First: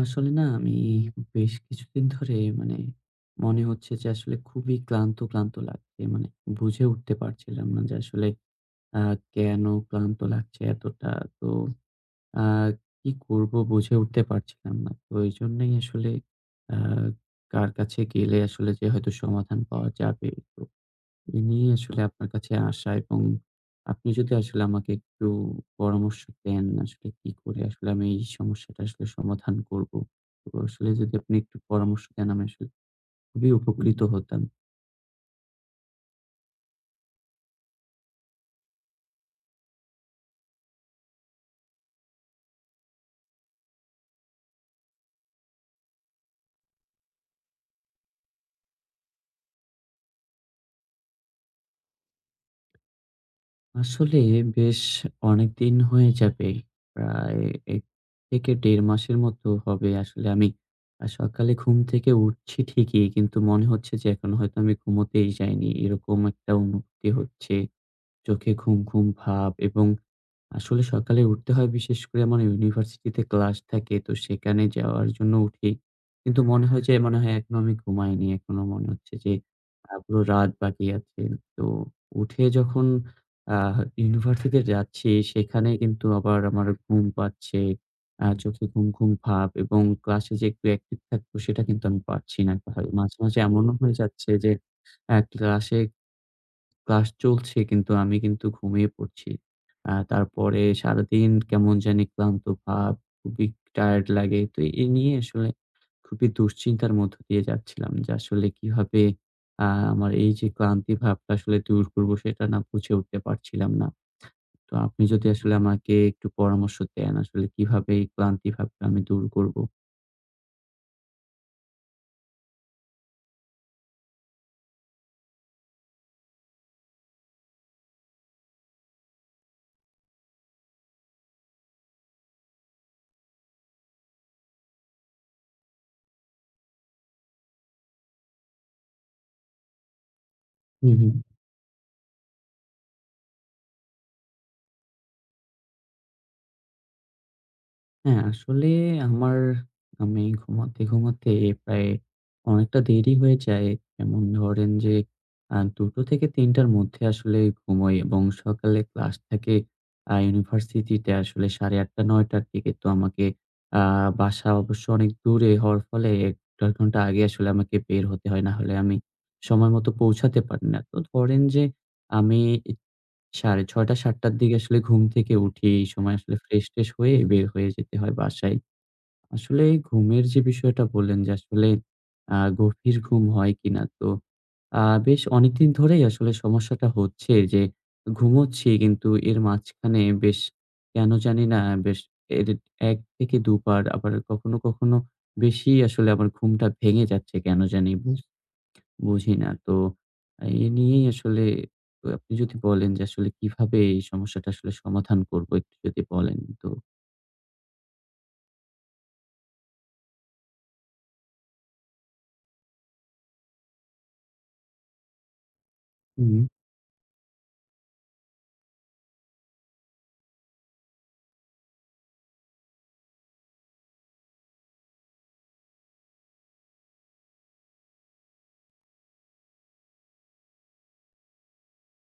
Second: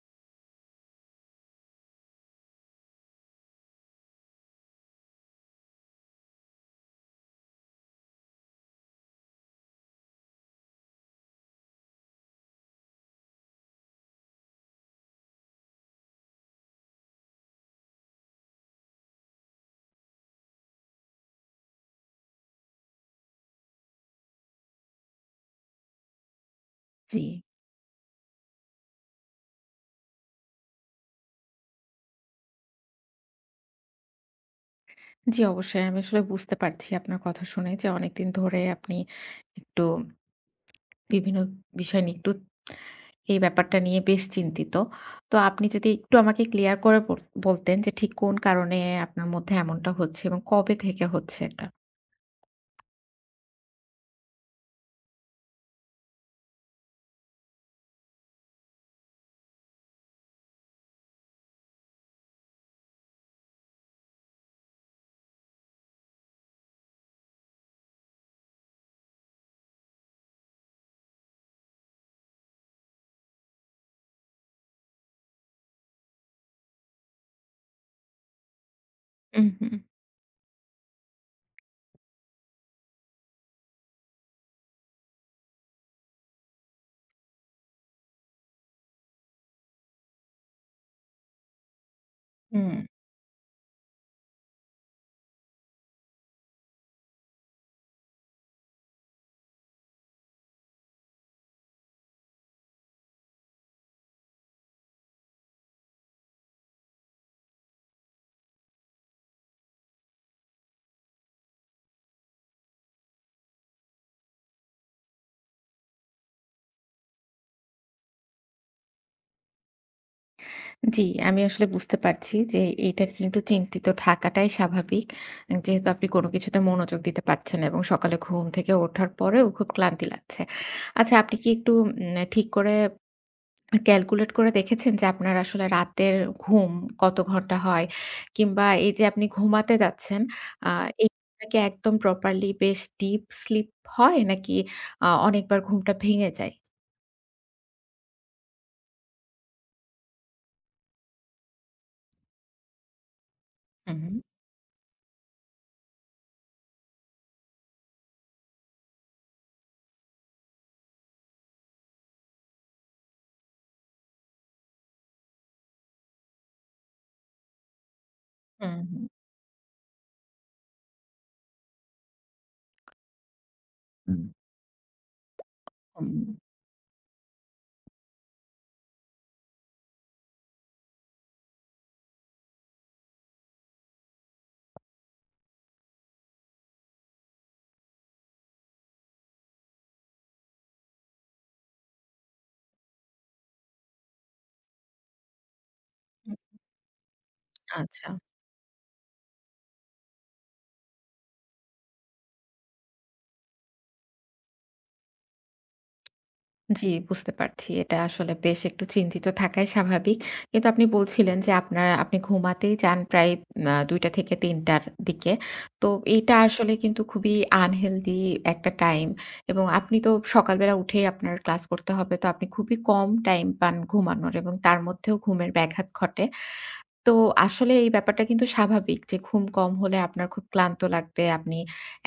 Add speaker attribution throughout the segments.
Speaker 1: আসলে না, আমি বেশ কিছুদিন ধরে, মানে মনে হচ্ছে যে, আসলে খুবই ক্লান্ত, ক্লান্ত লাগছে মানে বুঝে উঠতে পারছিলাম না যে, আসলে আ কেন ক্লান্ত লাগছে এতটা। তো আ কি করব, বুঝে উঠতে পারছিলাম না। তো এইজন্যেই আসলে আ কার কাছে গেলে আসলে যে হয়তো সমাধান পাওয়া যাবে, তো এ নিয়েই আসলে আপনার কাছে আসা। এবং আপনি যদি আসলে আমাকে একটু পরামর্শ দেন, আসলে
Speaker 2: জি।
Speaker 1: কি করে আসলে আমি এই সমস্যাটা আসলে সমাধান করব। তো আসলে যদি আপনি একটু পরামর্শ দেন, আমি আসলে খুবই উপকৃত হতাম।
Speaker 2: জি, অবশ্যই। আমি আসলে বুঝতে পারছি, আপনার কথা শুনে, যে অনেকদিন ধরে আপনি একটু বিভিন্ন বিষয় নিয়ে একটু এই ব্যাপারটা নিয়ে বেশ চিন্তিত। তো আপনি যদি একটু আমাকে ক্লিয়ার করে বল বলতেন যে, ঠিক কোন কারণে আপনার মধ্যে এমনটা হচ্ছে এবং কবে থেকে হচ্ছে এটা?
Speaker 1: আসলে বেশ অনেকদিন হয়ে যাবে। প্রায় ১ থেকে ১.৫ মাসের মতো হবে। আসলে আমি আ সকালে ঘুম থেকে উঠছি ঠিকই। কিন্তু মনে হচ্ছে যে, এখনো হয়তো আমি ঘুমুতেই যাইনি। এরকম একটা অনুভূতি হচ্ছে। চোখে ঘুম, ঘুম ভাব। এবং আসলে সকালে উঠতে হয় বিশেষ করে আমার ইউনিভার্সিটিতে ক্লাস থাকে। তো সেখানে যাওয়ার জন্য উঠি। কিন্তু মনে হয় যে, মনে হয় এখনো আমি ঘুমাইনি। এখনো মনে হচ্ছে যে
Speaker 2: হুম, হুম।
Speaker 1: আ পুরো রাত বাকি আছে। তো উঠে যখন আ ইউনিভার্সিটি তে যাচ্ছি, সেখানে কিন্তু আবার আমার ঘুম পাচ্ছে। আ চোখে ঘুম, ঘুম ভাব। এবং ক্লাসে যে একটু অ্যাকটিভ থাকবো, সেটা কিন্তু আমি পারছি না
Speaker 2: হুম।
Speaker 1: এককথায়। মাঝে, মাঝে এমনও হয়ে যাচ্ছে যে, এ ক্লাসে, ক্লাস চলছে। কিন্তু আমি কিন্তু ঘুমিয়ে পড়ছি। আ তারপরে সারাদিন কেমন জানি ক্লান্ত ভাব। খুবই টায়ারড লাগে। তো এই নিয়ে আসলে খুবই দুশ্চিন্তার মধ্য দিয়ে যাচ্ছিলাম। যে আসলে কিভাবে আ আমার এই যে ক্লান্তি ভাবটা আসলে দূর করব, সেটা না বুঝে উঠতে পারছিলাম না। তো আপনি যদি আসলে আমাকে একটু পরামর্শ দেন, আসলে কিভাবে এই ক্লান্তি ভাবটা আমি দূর করব?
Speaker 2: জি, আমি আসলে বুঝতে পারছি যে এইটা কিন্তু চিন্তিত থাকাটাই স্বাভাবিক। যেহেতু আপনি কোন কিছুতে মনোযোগ দিতে পারছেন না এবং সকালে ঘুম থেকে উঠার পরেও খুব ক্লান্তি লাগছে। আচ্ছা আপনি কি একটু উম ঠিক করে, ক্যালকুলেট করে দেখেছেন যে আপনার আসলে রাতের ঘুম কত ঘন্টা হয় কিংবা এইযে আপনি ঘুমাতে যাচ্ছেন আ
Speaker 1: হু, হু।
Speaker 2: এটা কি একদম প্রপারলি বেশ ডিপ স্লিপ হয় নাকি আ অনেকবার ঘুমটা ভেঙে যায়?
Speaker 1: হ্যাঁ, আসলে আমার আমি ঘুমাতে, ঘুমাতে প্রায় অনেকটা দেরি হয়ে যায়।
Speaker 2: উহু।
Speaker 1: যেমন ধরেন যে, আ ২ টো থেকে ৩ টার মধ্যে আসলে ঘুমোই এবং সকালে ক্লাস থাকে। আ ইউনিভার্সিটিতে আসলে ৮ঃ৩০ টা ৯ টার থেকে তো আমাকে আ বাসা অবশ্য অনেক দূরে হওয়ার ফলে ১-১.৫ ঘণ্টা আগে আসলে আমাকে বের হতে হয়। নাহলে আমি
Speaker 2: উহু।
Speaker 1: সময় মতো পৌঁছাতে পারি না। তো ধরেন যে, আমি ৬ঃ৩০ টা ৭
Speaker 2: হুম।
Speaker 1: টার দিকে আসলে ঘুম থেকে উঠি, এই সময় আসলে
Speaker 2: উম
Speaker 1: ফ্রেশ-ট্রেশ হয়ে বের হয়ে যেতে হয় বাসায়। আসলে ঘুমের যে বিষয়টা বললেন যে আসলে আ গভীর ঘুম হয় কিনা? তো, আ বেশ অনেকদিন ধরেই আসলে সমস্যাটা হচ্ছে যে, ঘুমোচ্ছি কিন্তু এর মাঝখানে বেশ, কেন জানি না বেশ, এডিট ১ থেকে ২ বার আবার কখনো, কখনো বেশিই আসলে আমার
Speaker 2: হু।
Speaker 1: ঘুমটা ভেঙে যাচ্ছে কেন জানি
Speaker 2: আচ্ছা।
Speaker 1: বুঝ বুঝি না। তো এ নিয়েই আসলে আ আপনি যদি বলেন যে আসলে কিভাবে এই সমস্যাটা আসলে সমাধান করব একটু যদি বলেন তো?
Speaker 2: জি, বুঝতে পারছি। এটা আসলে বেশ একটু চিন্তিত থাকাই স্বাভাবিক। কিন্তু আপনি বলছিলেন যে আপনার, আপনি ঘুমাতেই যান প্রায় আ ২ টা থেকে ৩ টার দিকে। তো এইটা
Speaker 1: হুম।
Speaker 2: আসলে কিন্তু খুবই আনহেলদি একটা টাইম এবং আপনি তো সকালবেলা উঠেই আপনার ক্লাস করতে হবে, তো আপনি খুবই কম টাইম পান ঘুমানোর এবং তার মধ্যেও ঘুমের ব্যাঘাত ঘটে। তো আসলে এই ব্যাপারটা কিন্তু স্বাভাবিক যে ঘুম কম হলে আপনার খুব ক্লান্ত লাগবে। আপনি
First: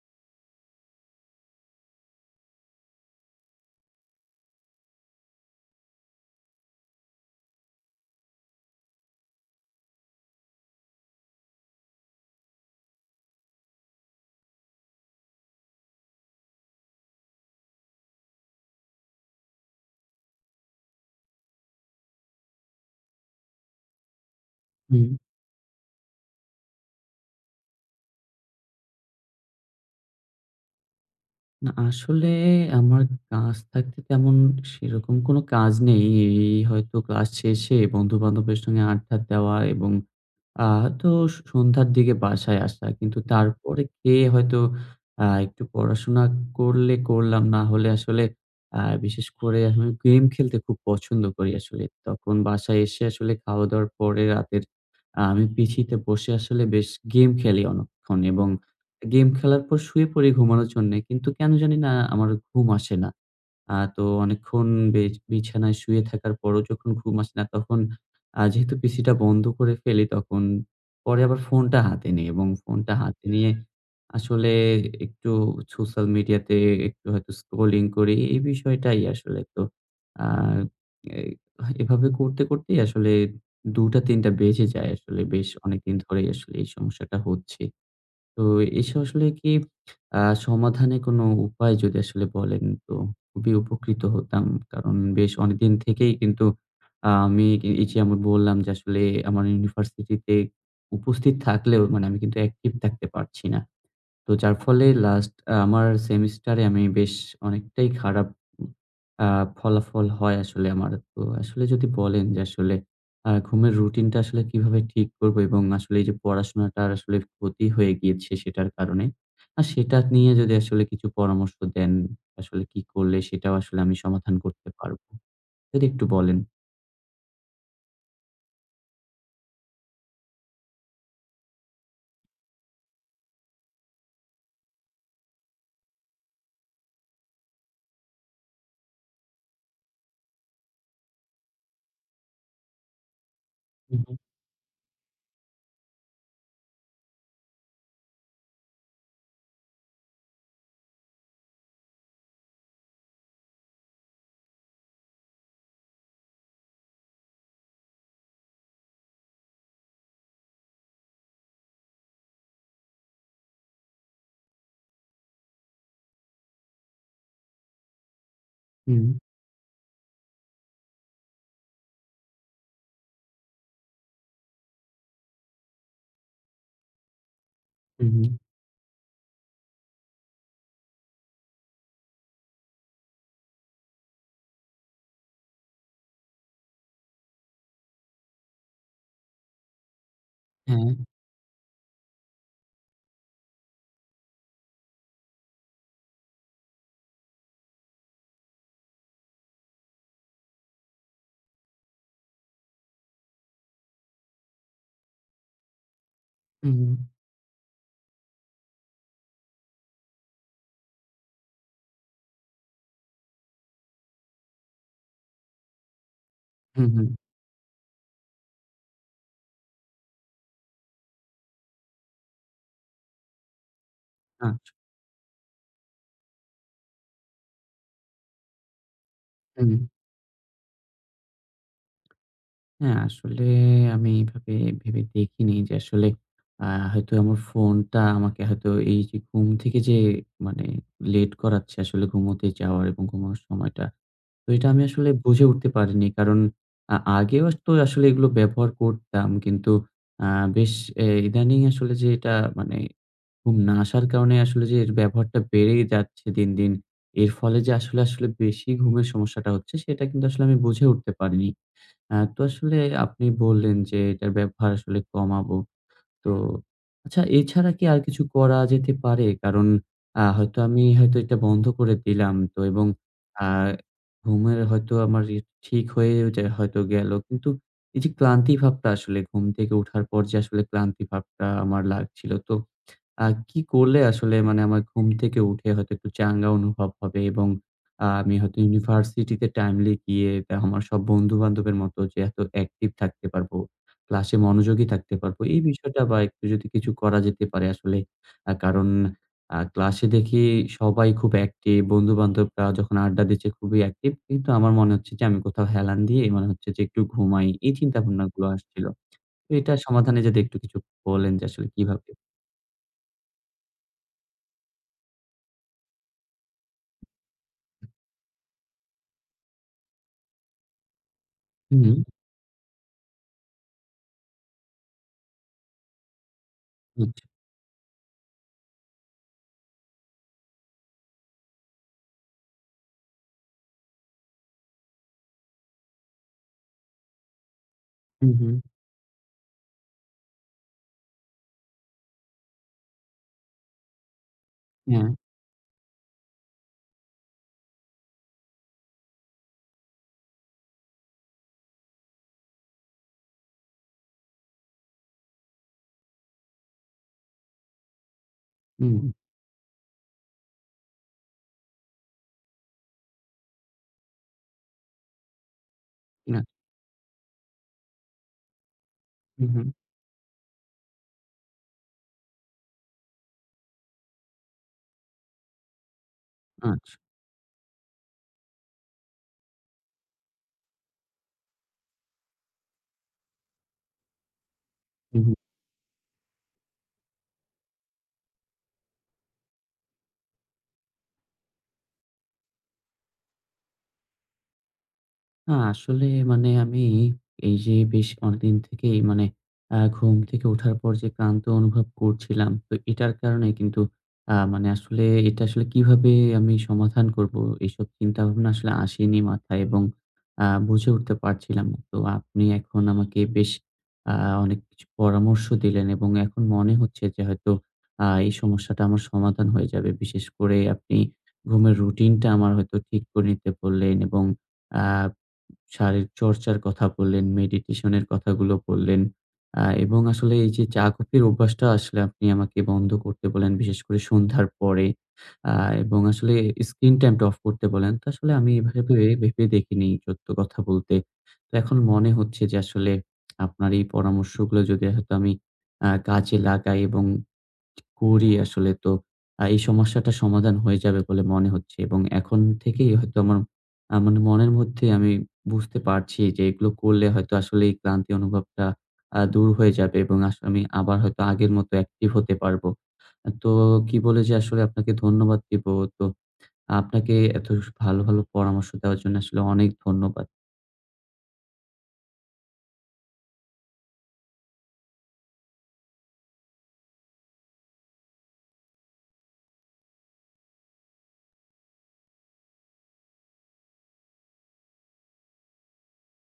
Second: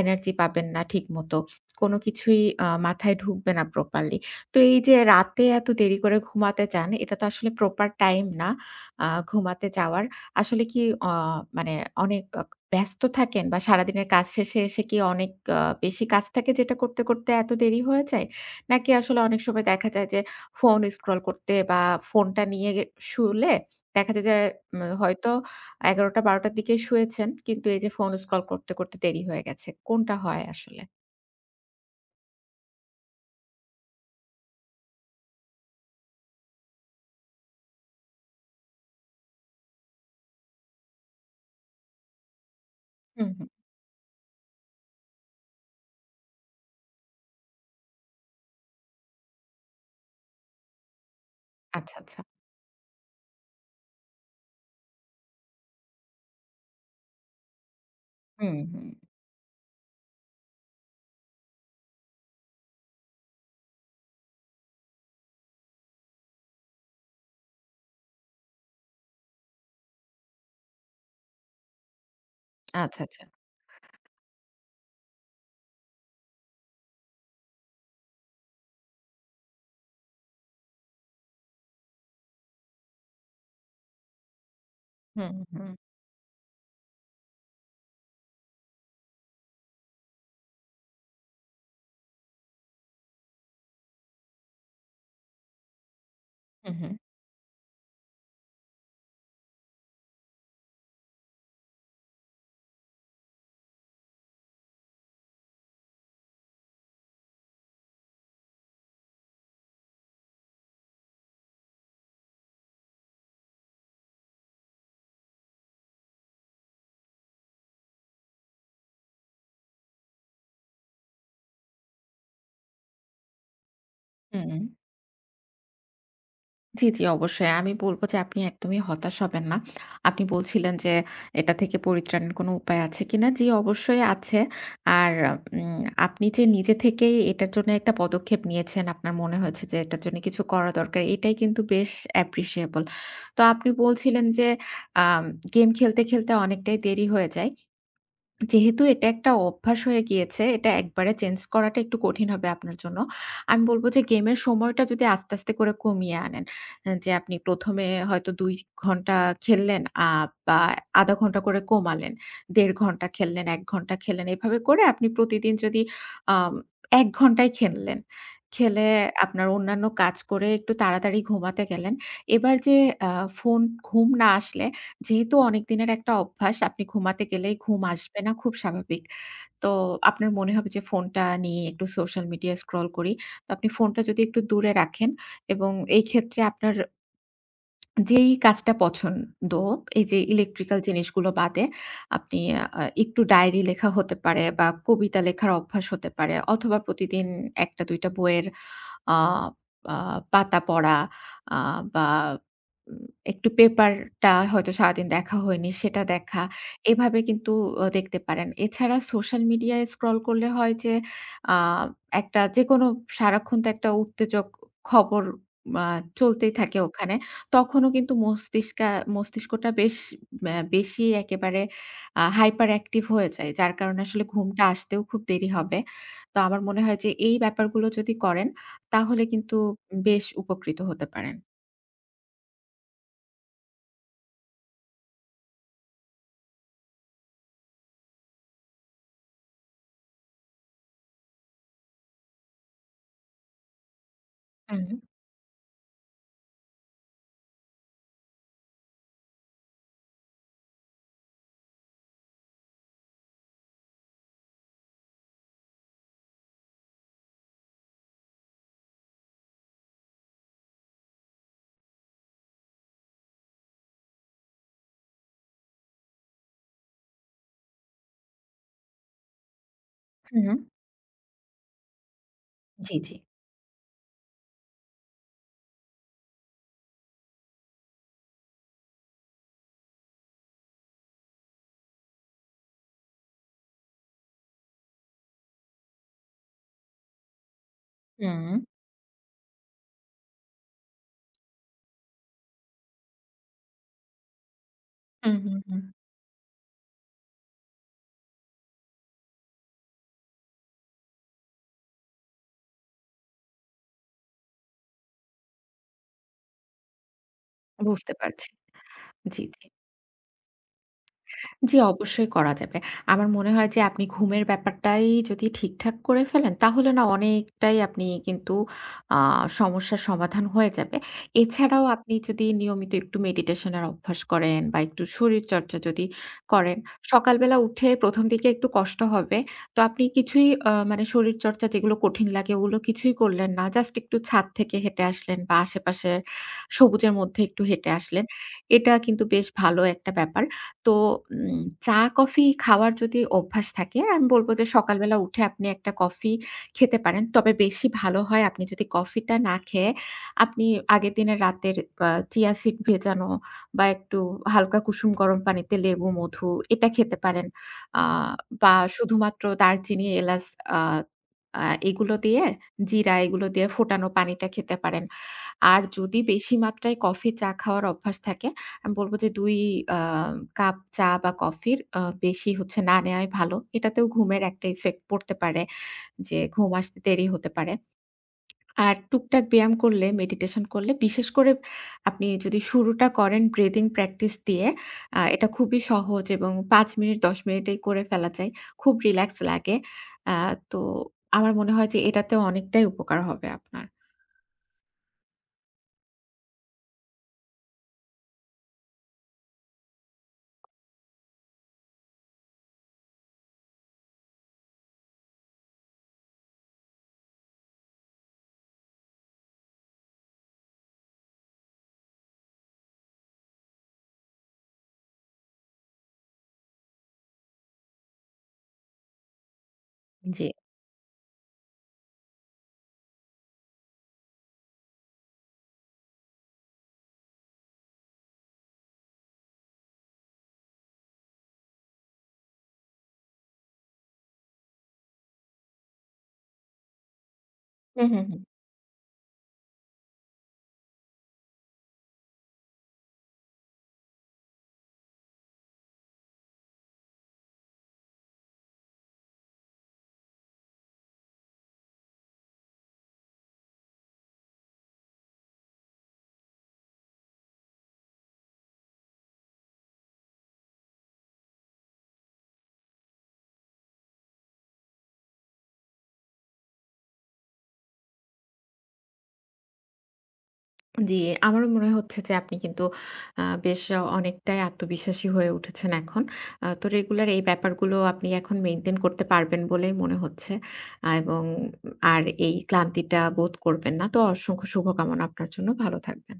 Speaker 2: এনার্জি পাবেন না ঠিক মত। কোন কিছুই আ মাথায় ঢুকবে না প্রপারলি। তো এইযে রাতে এত দেরি করে ঘুমাতে যান এটাতো আসলে প্রপার টাইম না। আ ঘুমাতে যাওয়ার। আসলে কি অ মানে অনেক অক ব্যস্ত থাকেন বা সারাদিনের কাজ শেষে এসে কি অনেক অ বেশি কাজ থাকে যেটা করতে, করতে এত দেরি হয়ে যায়? নাকি আসলে অনেক সময় দেখা যায় যে, ফোন স্ক্রল করতে বা ফোনটা নিয়ে গে শুলে দেখা যায় যে, উম
Speaker 1: হুম।
Speaker 2: হয়তো ১১ টা ১২ টার দিকে শুয়েছেন। কিন্তু এইযে ফোন স্ক্রল করতে, করতে দেরি হয়ে গেছে। কোনটা হয় আসলে?
Speaker 1: না আসলে আমার কাজ থাকতে তেমন সেরকম কোন কাজ নেই। এই হয়তো ক্লাস শেষে বন্ধুবান্ধবের সঙ্গে আড্ডা দেওয়া এবং আ হয়তো সন্ধ্যার দিকে বাসায় আসা। কিন্তু
Speaker 2: হু, হু।
Speaker 1: তারপরে খেয়ে হয়তো আ একটু পড়াশোনা করলে করলাম, না হলে আসলে আ বিশেষ করে আমি গেম খেলতে খুব পছন্দ করি আসলে।
Speaker 2: আচ্ছা, আচ্ছা।
Speaker 1: তখন বাসায় এসে আসলে খাওয়া-দাওয়ার পরে রাতের আমি পিসিতে বসে আসলে বেশ গেম খেলি অনেকক্ষণ
Speaker 2: হু,
Speaker 1: এবং
Speaker 2: হু।
Speaker 1: গেম খেলার পর শুয়ে পড়ি ঘুমানোর জন্যে। কিন্তু কেন জানি না আমার ঘুম আসে না। আ তো অনেকক্ষণ বে বিছানায় শুয়ে থাকার পরও যখন ঘুম আসে না তখন আ যেহেতু পিসি টা বন্ধ করে ফেলি তখন পরে আবার ফোনটা হাতে নেই, এবং ফোনটা
Speaker 2: আচ্ছা, আচ্ছা।
Speaker 1: হাতে নিয়ে আসলে একটু সোশ্যাল মিডিয়াতে একটু হয়তো স্ক্রলিং করি, এই বিষয়টাই আসলে। তো আ এই এভাবে করতে করতেই আসলে ২ টা ৩ টা বেজে যায় আসলে
Speaker 2: হু,
Speaker 1: বেশ
Speaker 2: হু।
Speaker 1: অনেকদিন ধরেই আসলে এই সমস্যাটা হচ্ছে। তো এসে আসলে কি আ সমাধানের কোন উপায় যদি আসলে বলেন তো খুবই উপকৃত হতাম। কারণ বেশ অনেকদিন থেকেই কিন্তু
Speaker 2: হু, হু।
Speaker 1: আ আমি এই যে আমি বললাম যে আসলে আমার ইউনিভার্সিটি তে উপস্থিত থাকলেও মানে আমি কিন্তু অ্যাকটিভ থাকতে পারছি না। তো যার ফলে লাস্ট আমার সেমিস্টারে আমি বেশ অনেকটাই খারাপ আ ফলাফল হয় আসলে আমার তো আসলে যদি বলেন যে আসলে আ ঘুমের রুটিন টা আসলে কিভাবে ঠিক করব এবং আসলে এই যে পড়াশোনাটা আসলে ক্ষতি হয়ে গিয়েছে, সেটার কারণে। আর সেটা নিয়ে যদি আসলে কিছু পরামর্শ দেন আসলে কি করলে সেটাও আসলে আমি সমাধান
Speaker 2: হুম।
Speaker 1: করতে পারব। যদি একটু বলেন।
Speaker 2: জ্বি, জ্বি অবশ্যই। আমি বলব যে আপনি একদমই হতাশ হবেন না। আপনি বলছিলেন যে এটা থেকে পরিত্রাণের কোন উপায় আছে কিনা। জ্বি অবশ্যই আছে। আর উম আপনি যে নিজে থেকেই এটার জন্য একটা পদক্ষেপ নিয়েছেন আপনার মনে হয়েছে যে এটার জন্য কিছু করা দরকার এটাই কিন্তু বেশ অ্যাপ্রিশিয়েবল। তো আপনি
Speaker 1: হু, হু।
Speaker 2: বলছিলেন যে আম গেম খেলতে, খেলতে অনেকটাই দেরি হয়ে যায়। যেহেতু এটা একটা অভ্যাস হয়ে গিয়েছে। এটা একবারে চেঞ্জ করাটা একটু কঠিন হবে আপনার জন্য। আমি বলব যে গেমের সময়টা যদি আস্তে, আস্তে করে কমিয়ে আনেন। যে আপনি ১ম এ হয়তো ২ ঘণ্টা খেললেন আ বা ০.৫ ঘণ্টা করে কমালেন। ১.৫ ঘণ্টা খেললেন, ১ ঘণ্টা খেললেন এভাবে করে আপনি প্রতিদিন যদি আম ১ ঘণ্টায় খেললেন। খেলে
Speaker 1: হুম।
Speaker 2: আপনার অন্যান্য কাজ করে একটু তাড়াতাড়ি ঘুমাতে গেলেন। এবার যে আ ফোন ঘুম না আসলে যেহেতু অনেকদিনের একটা অভ্যাস আপনি ঘুমাতে গেলেই ঘুম
Speaker 1: হুম,
Speaker 2: আসবে
Speaker 1: হুম।
Speaker 2: না খুব স্বাভাবিক। তো, আপনার মনে হবে যে ফোনটা নিয়ে একটু সোশ্যাল মিডিয়া স্ক্রল করি। তো আপনি ফোনটা যদি একটু দূরে রাখেন, এবং এই ক্ষেত্রে আপনার যেই কাজটা পছন্দ এই যে ইলেকট্রিক্যাল
Speaker 1: হ্যাঁ।
Speaker 2: জিনিসগুলো বাদে, আপনি আ একটু ডায়েরি লেখা হতে পারে বা কবিতা লেখার অভ্যাস হতে পারে অথবা প্রতিদিন ১ টা ২ টা বইয়ের আ আ পাতা পড়া আ বা একটু পেপার টা হয়তো সারাদিন দেখা হয়নি সেটা দেখা।
Speaker 1: হুম।
Speaker 2: এভাবে কিন্তু আ দেখতে পারেন। এছাড়া সোশ্যাল মিডিয়ায় স্ক্রল করলে হয় যে আ একটা যেকোনো সারাক্ষণ তো একটা উত্তেজক খবর আ চলতেই থাকে
Speaker 1: হুম, হুম।
Speaker 2: ওখানে। তখনও কিন্তু মস্তিষ্কে মস্তিষ্কটা বেশ বেশি একেবারে আ হাইপার অ্যাক্টিভ হয়ে যায়। যার কারণে আসলে ঘুমটা
Speaker 1: আচ্ছা।
Speaker 2: আসতেও খুব দেরি হবে। তো আমার মনে হয় যে এই ব্যাপারগুলো যদি করেন তাহলে কিন্তু
Speaker 1: হু, হুম।
Speaker 2: বেশ উপকৃত হতে পারেন।
Speaker 1: হ্যাঁ, আসলে আমি এভাবে ভেবে দেখিনি যে আসলে, অ্যা হয়তো আমার ফোনটা আমাকে হয়তো এই যে ঘুম থেকে যে মানে, লেট করাচ্ছে আসলে ঘুমোতে যাওয়ার এবং ঘুমানোর সময়টা। তো এটা আমি
Speaker 2: হুম,
Speaker 1: আসলে বুঝে উঠতে পারিনি। কারণ, আ আগেও তো আসলে এগুলো ব্যবহার করতাম কিন্তু, অ্যা বেশ এ ইদানিং আসলে যে এটা মানে ঘুম না আসার কারণে আসলে যে এর ব্যবহারটা বেড়ে যাচ্ছে দিন, দিন। এর ফলে যে আসলে, আসলে, বেশি ঘুমের সমস্যাটা হচ্ছে সেটা কিন্তু আসলে আমি বুঝে উঠতে পারিনি। অ্যা তো আসলে আপনি বললেন যে এটার ব্যবহার আসলে কমাবো। তো আচ্ছা, এছাড়া কি আর কিছু করা যেতে পারে? কারণ আ
Speaker 2: হুউ।
Speaker 1: হয়তো আমি হয়তো এটা বন্ধ করে দিলাম তো এবং
Speaker 2: জ্বী, জ্বী।
Speaker 1: অ্যা ঘুমের হয়তো আমার ই ঠিক হয়ে ও যা হয়তো গেলো। কিন্তু, এই যে ক্লান্তি ভাবটা আসলে ঘুম থেকে উঠার পর যে আসলে ক্লান্তি ভাবটা আমার লাগছিল। তো, আ কি করলে আসলে মানে আমার ঘুম থেকে উঠে হয়তো একটু চাঙ্গা অনুভব হবে? এবং আ আমি হয়তো
Speaker 2: হুম।
Speaker 1: ইউনিভার্সিটি তে টাইমলি গিয়ে আমার সব বন্ধু-বান্ধবের মতো যে এত অ্যাকটিভ থাকতে পারবো, ক্লাসে মনোযোগী থাকতে
Speaker 2: হু,
Speaker 1: পারবো।
Speaker 2: হু,
Speaker 1: এই
Speaker 2: হু।
Speaker 1: বিষয়টা বা একটু যদি কিছু করা যেতে পারে আসলে, আ কারণ আ ক্লাসে দেখি সবাই খুব অ্যাকটিভ। বন্ধু-বান্ধবরা যখন আড্ডা দিচ্ছে খুবই অ্যাকটিভ। কিন্তু আমার মনে হচ্ছে যে আমি কোথাও হেলান দিয়ে মনে হচ্ছে যে একটু ঘুমাই। এই
Speaker 2: বুঝতে
Speaker 1: চিন্তাভাবনাগুলো
Speaker 2: পারছি।
Speaker 1: আসছিল।
Speaker 2: জ্বী,
Speaker 1: তো
Speaker 2: জ্বী।
Speaker 1: এটার সমাধানে যদি একটু কিছু বলেন যে আসলে
Speaker 2: জ্বী,
Speaker 1: কিভাবে?
Speaker 2: অবশ্যই করা যাবে। আমার মনে হয় যে আপনি ঘুমের ব্যাপারটাই যদি ঠিক-ঠাক করে ফেলেন, তাহলে না অনেকটাই আপনি কিন্তু আ সমস্যার সমাধান হয়ে যাবে। এছাড়াও
Speaker 1: হুম।
Speaker 2: আপনি যদি নিয়মিত একটু মেডিটেশন এর অভ্যাস করেন বা একটু শরীরচর্চা যদি করেন,
Speaker 1: হু।
Speaker 2: সকালবেলা উঠে প্রথম দিকে একটু কষ্ট হবে। তো আপনি কিছুই আ মানে শরীরচর্চা যেগুলো কঠিন লাগে ওগুলো কিছুই করলেন না। জাস্ট একটু ছাদ থেকে হেঁটে আসলেন বা আশেপাশে সবুজের মধ্যে একটু হেঁটে আসলেন।
Speaker 1: হুম, হুম।
Speaker 2: এটা কিন্তু বেশ ভালো একটা ব্যাপার। তো উম চা কফি খাওয়ার যদি অভ্যাস থাকে, আমি বলব যে
Speaker 1: অ্যাঁ
Speaker 2: সকালবেলা উঠে আপনি একটা কফি খেতে পারেন। তবে বেশি ভালো হয় আপনি যদি কফি টা না খেয়ে আপনি আগের দিনে রাতের আ চিয়া সিড ভেজানো বা একটু হালকা কুসুম গরম পানিতে লেবু মধু এটা খেতে পারেন। আ বা
Speaker 1: হুম।
Speaker 2: শুধুমাত্র দারচিনি, এলাচ আ আ এগুলো দিয়ে, জিরা এগুলো দিয়ে ফোটানো পানিটা খেতে পারেন। আর যদি
Speaker 1: নাহ।
Speaker 2: বেশি মাত্রায় কফি চা খাওয়ার অভ্যাস থাকে, আমি বলব যে
Speaker 1: হু,
Speaker 2: ২
Speaker 1: হু।
Speaker 2: আ কাপ চা বা কফির আ বেশি হচ্ছে না নেওয়াই ভালো। এটাতেও ঘুমের একটা ইফেক্ট পড়তে পারে। যে ঘুম
Speaker 1: আচ্ছা।
Speaker 2: আসতে দেরি হতে পারে। আর টুকটাক ব্যায়াম করলে মেডিটেশন করলে বিশেষ করে আপনি যদি শুরুটা করেন ব্রিদিং প্র্যাকটিস দিয়ে,
Speaker 1: হু,
Speaker 2: আ
Speaker 1: হু।
Speaker 2: এটা খুবই সহজ এবং ৫ মিনিট ১০ মিনিটেই করে ফেলা যায়। খুব রিল্যাক্স লাগে। আ তো আমার মনে হয় যে এটাতে অনেকটাই উপকার হবে আপনার।
Speaker 1: না, আসলে মানে আমি এই এই যে বেশ অনেকদিন থেকেই, মানে আ ঘুম থেকে ওঠার পর যে ক্লান্ত অনুভব করছিলাম, তো এটার কারণে কিন্তু আ মানে আসলে এটা আসলে কিভাবে আমি সমাধান করব, এসব চিন্তাভাবনা আসলে আসেনি মাথায়। এবং আ বুঝে উঠতে পারছিলাম না। তো আপনি এখন আমাকে বেশ আ অনেক কিছু পরামর্শ দিলেন। এবং এখন মনে হচ্ছে যে, হয়তো আ এই সমস্যাটা আমার সমাধান হয়ে যাবে। বিশেষ
Speaker 2: জি।
Speaker 1: করে আপনি ঘুমের রুটিন টা আমার হয়তো ঠিক করে নিতে বললেন। এবং আ শারীরিক চর্চার কথা বললেন, মেডিটেশন এর কথাগুলো বললেন। আ এবং আসলে এই যে চা-কফির অভ্যাসটা, আসলে আপনি আমাকে বন্ধ করতে বললেন। বিশেষ করে সন্ধ্যার পরে। আ এবং আসলে স্ক্রিন টাইম টা অফ করতে বললেন।
Speaker 2: হু,
Speaker 1: তো
Speaker 2: হু,
Speaker 1: আসলে
Speaker 2: হু।
Speaker 1: আমি এভাবে ভেবে দেখিনি, সত্য কথা বলতে। তো এখন মনে হচ্ছে যে, আসলে আপনার এই পরামর্শগুলো যদি হয়তো আমি আ কাজে লাগাই এবং করি আসলে, তো আ এই সমস্যাটা সমাধান হয়ে যাবে বলে মনে হচ্ছে। এবং এখন থেকেই হয়তো আমার, আ মানে মনের মধ্যেই আমি বুঝতে পারছি যে, এগুলো করলে হয়তো আসলে এই ক্লান্তি অনুভবটা আ দূর হয়ে যাবে। এবং আসলে আমি আবার হয়তো আগের মতো অ্যাকটিভ হতে পারবো। তো কি বলে যে, আসলে আপনাকে ধন্যবাদ দিব। তো আপনাকে এত ভালো, ভালো পরামর্শ দেওয়ার জন্য, আসলে অনেক ধন্যবাদ।
Speaker 2: জি, আমারও মনে হচ্ছে যে আপনি কিন্তু আ বেশ অনেকটাই আত্মবিশ্বাসী হয়ে উঠেছেন এখন। আ তো রেগুলার এই ব্যাপারগুলো আপনি এখন মেইনটেইন করতে পারবেন বলেই মনে হচ্ছে। এবং আর এই ক্লান্তিটা বোধ করবেন না। তো অসংখ্য শুভকামনা আপনার জন্য, ভালো থাকবেন।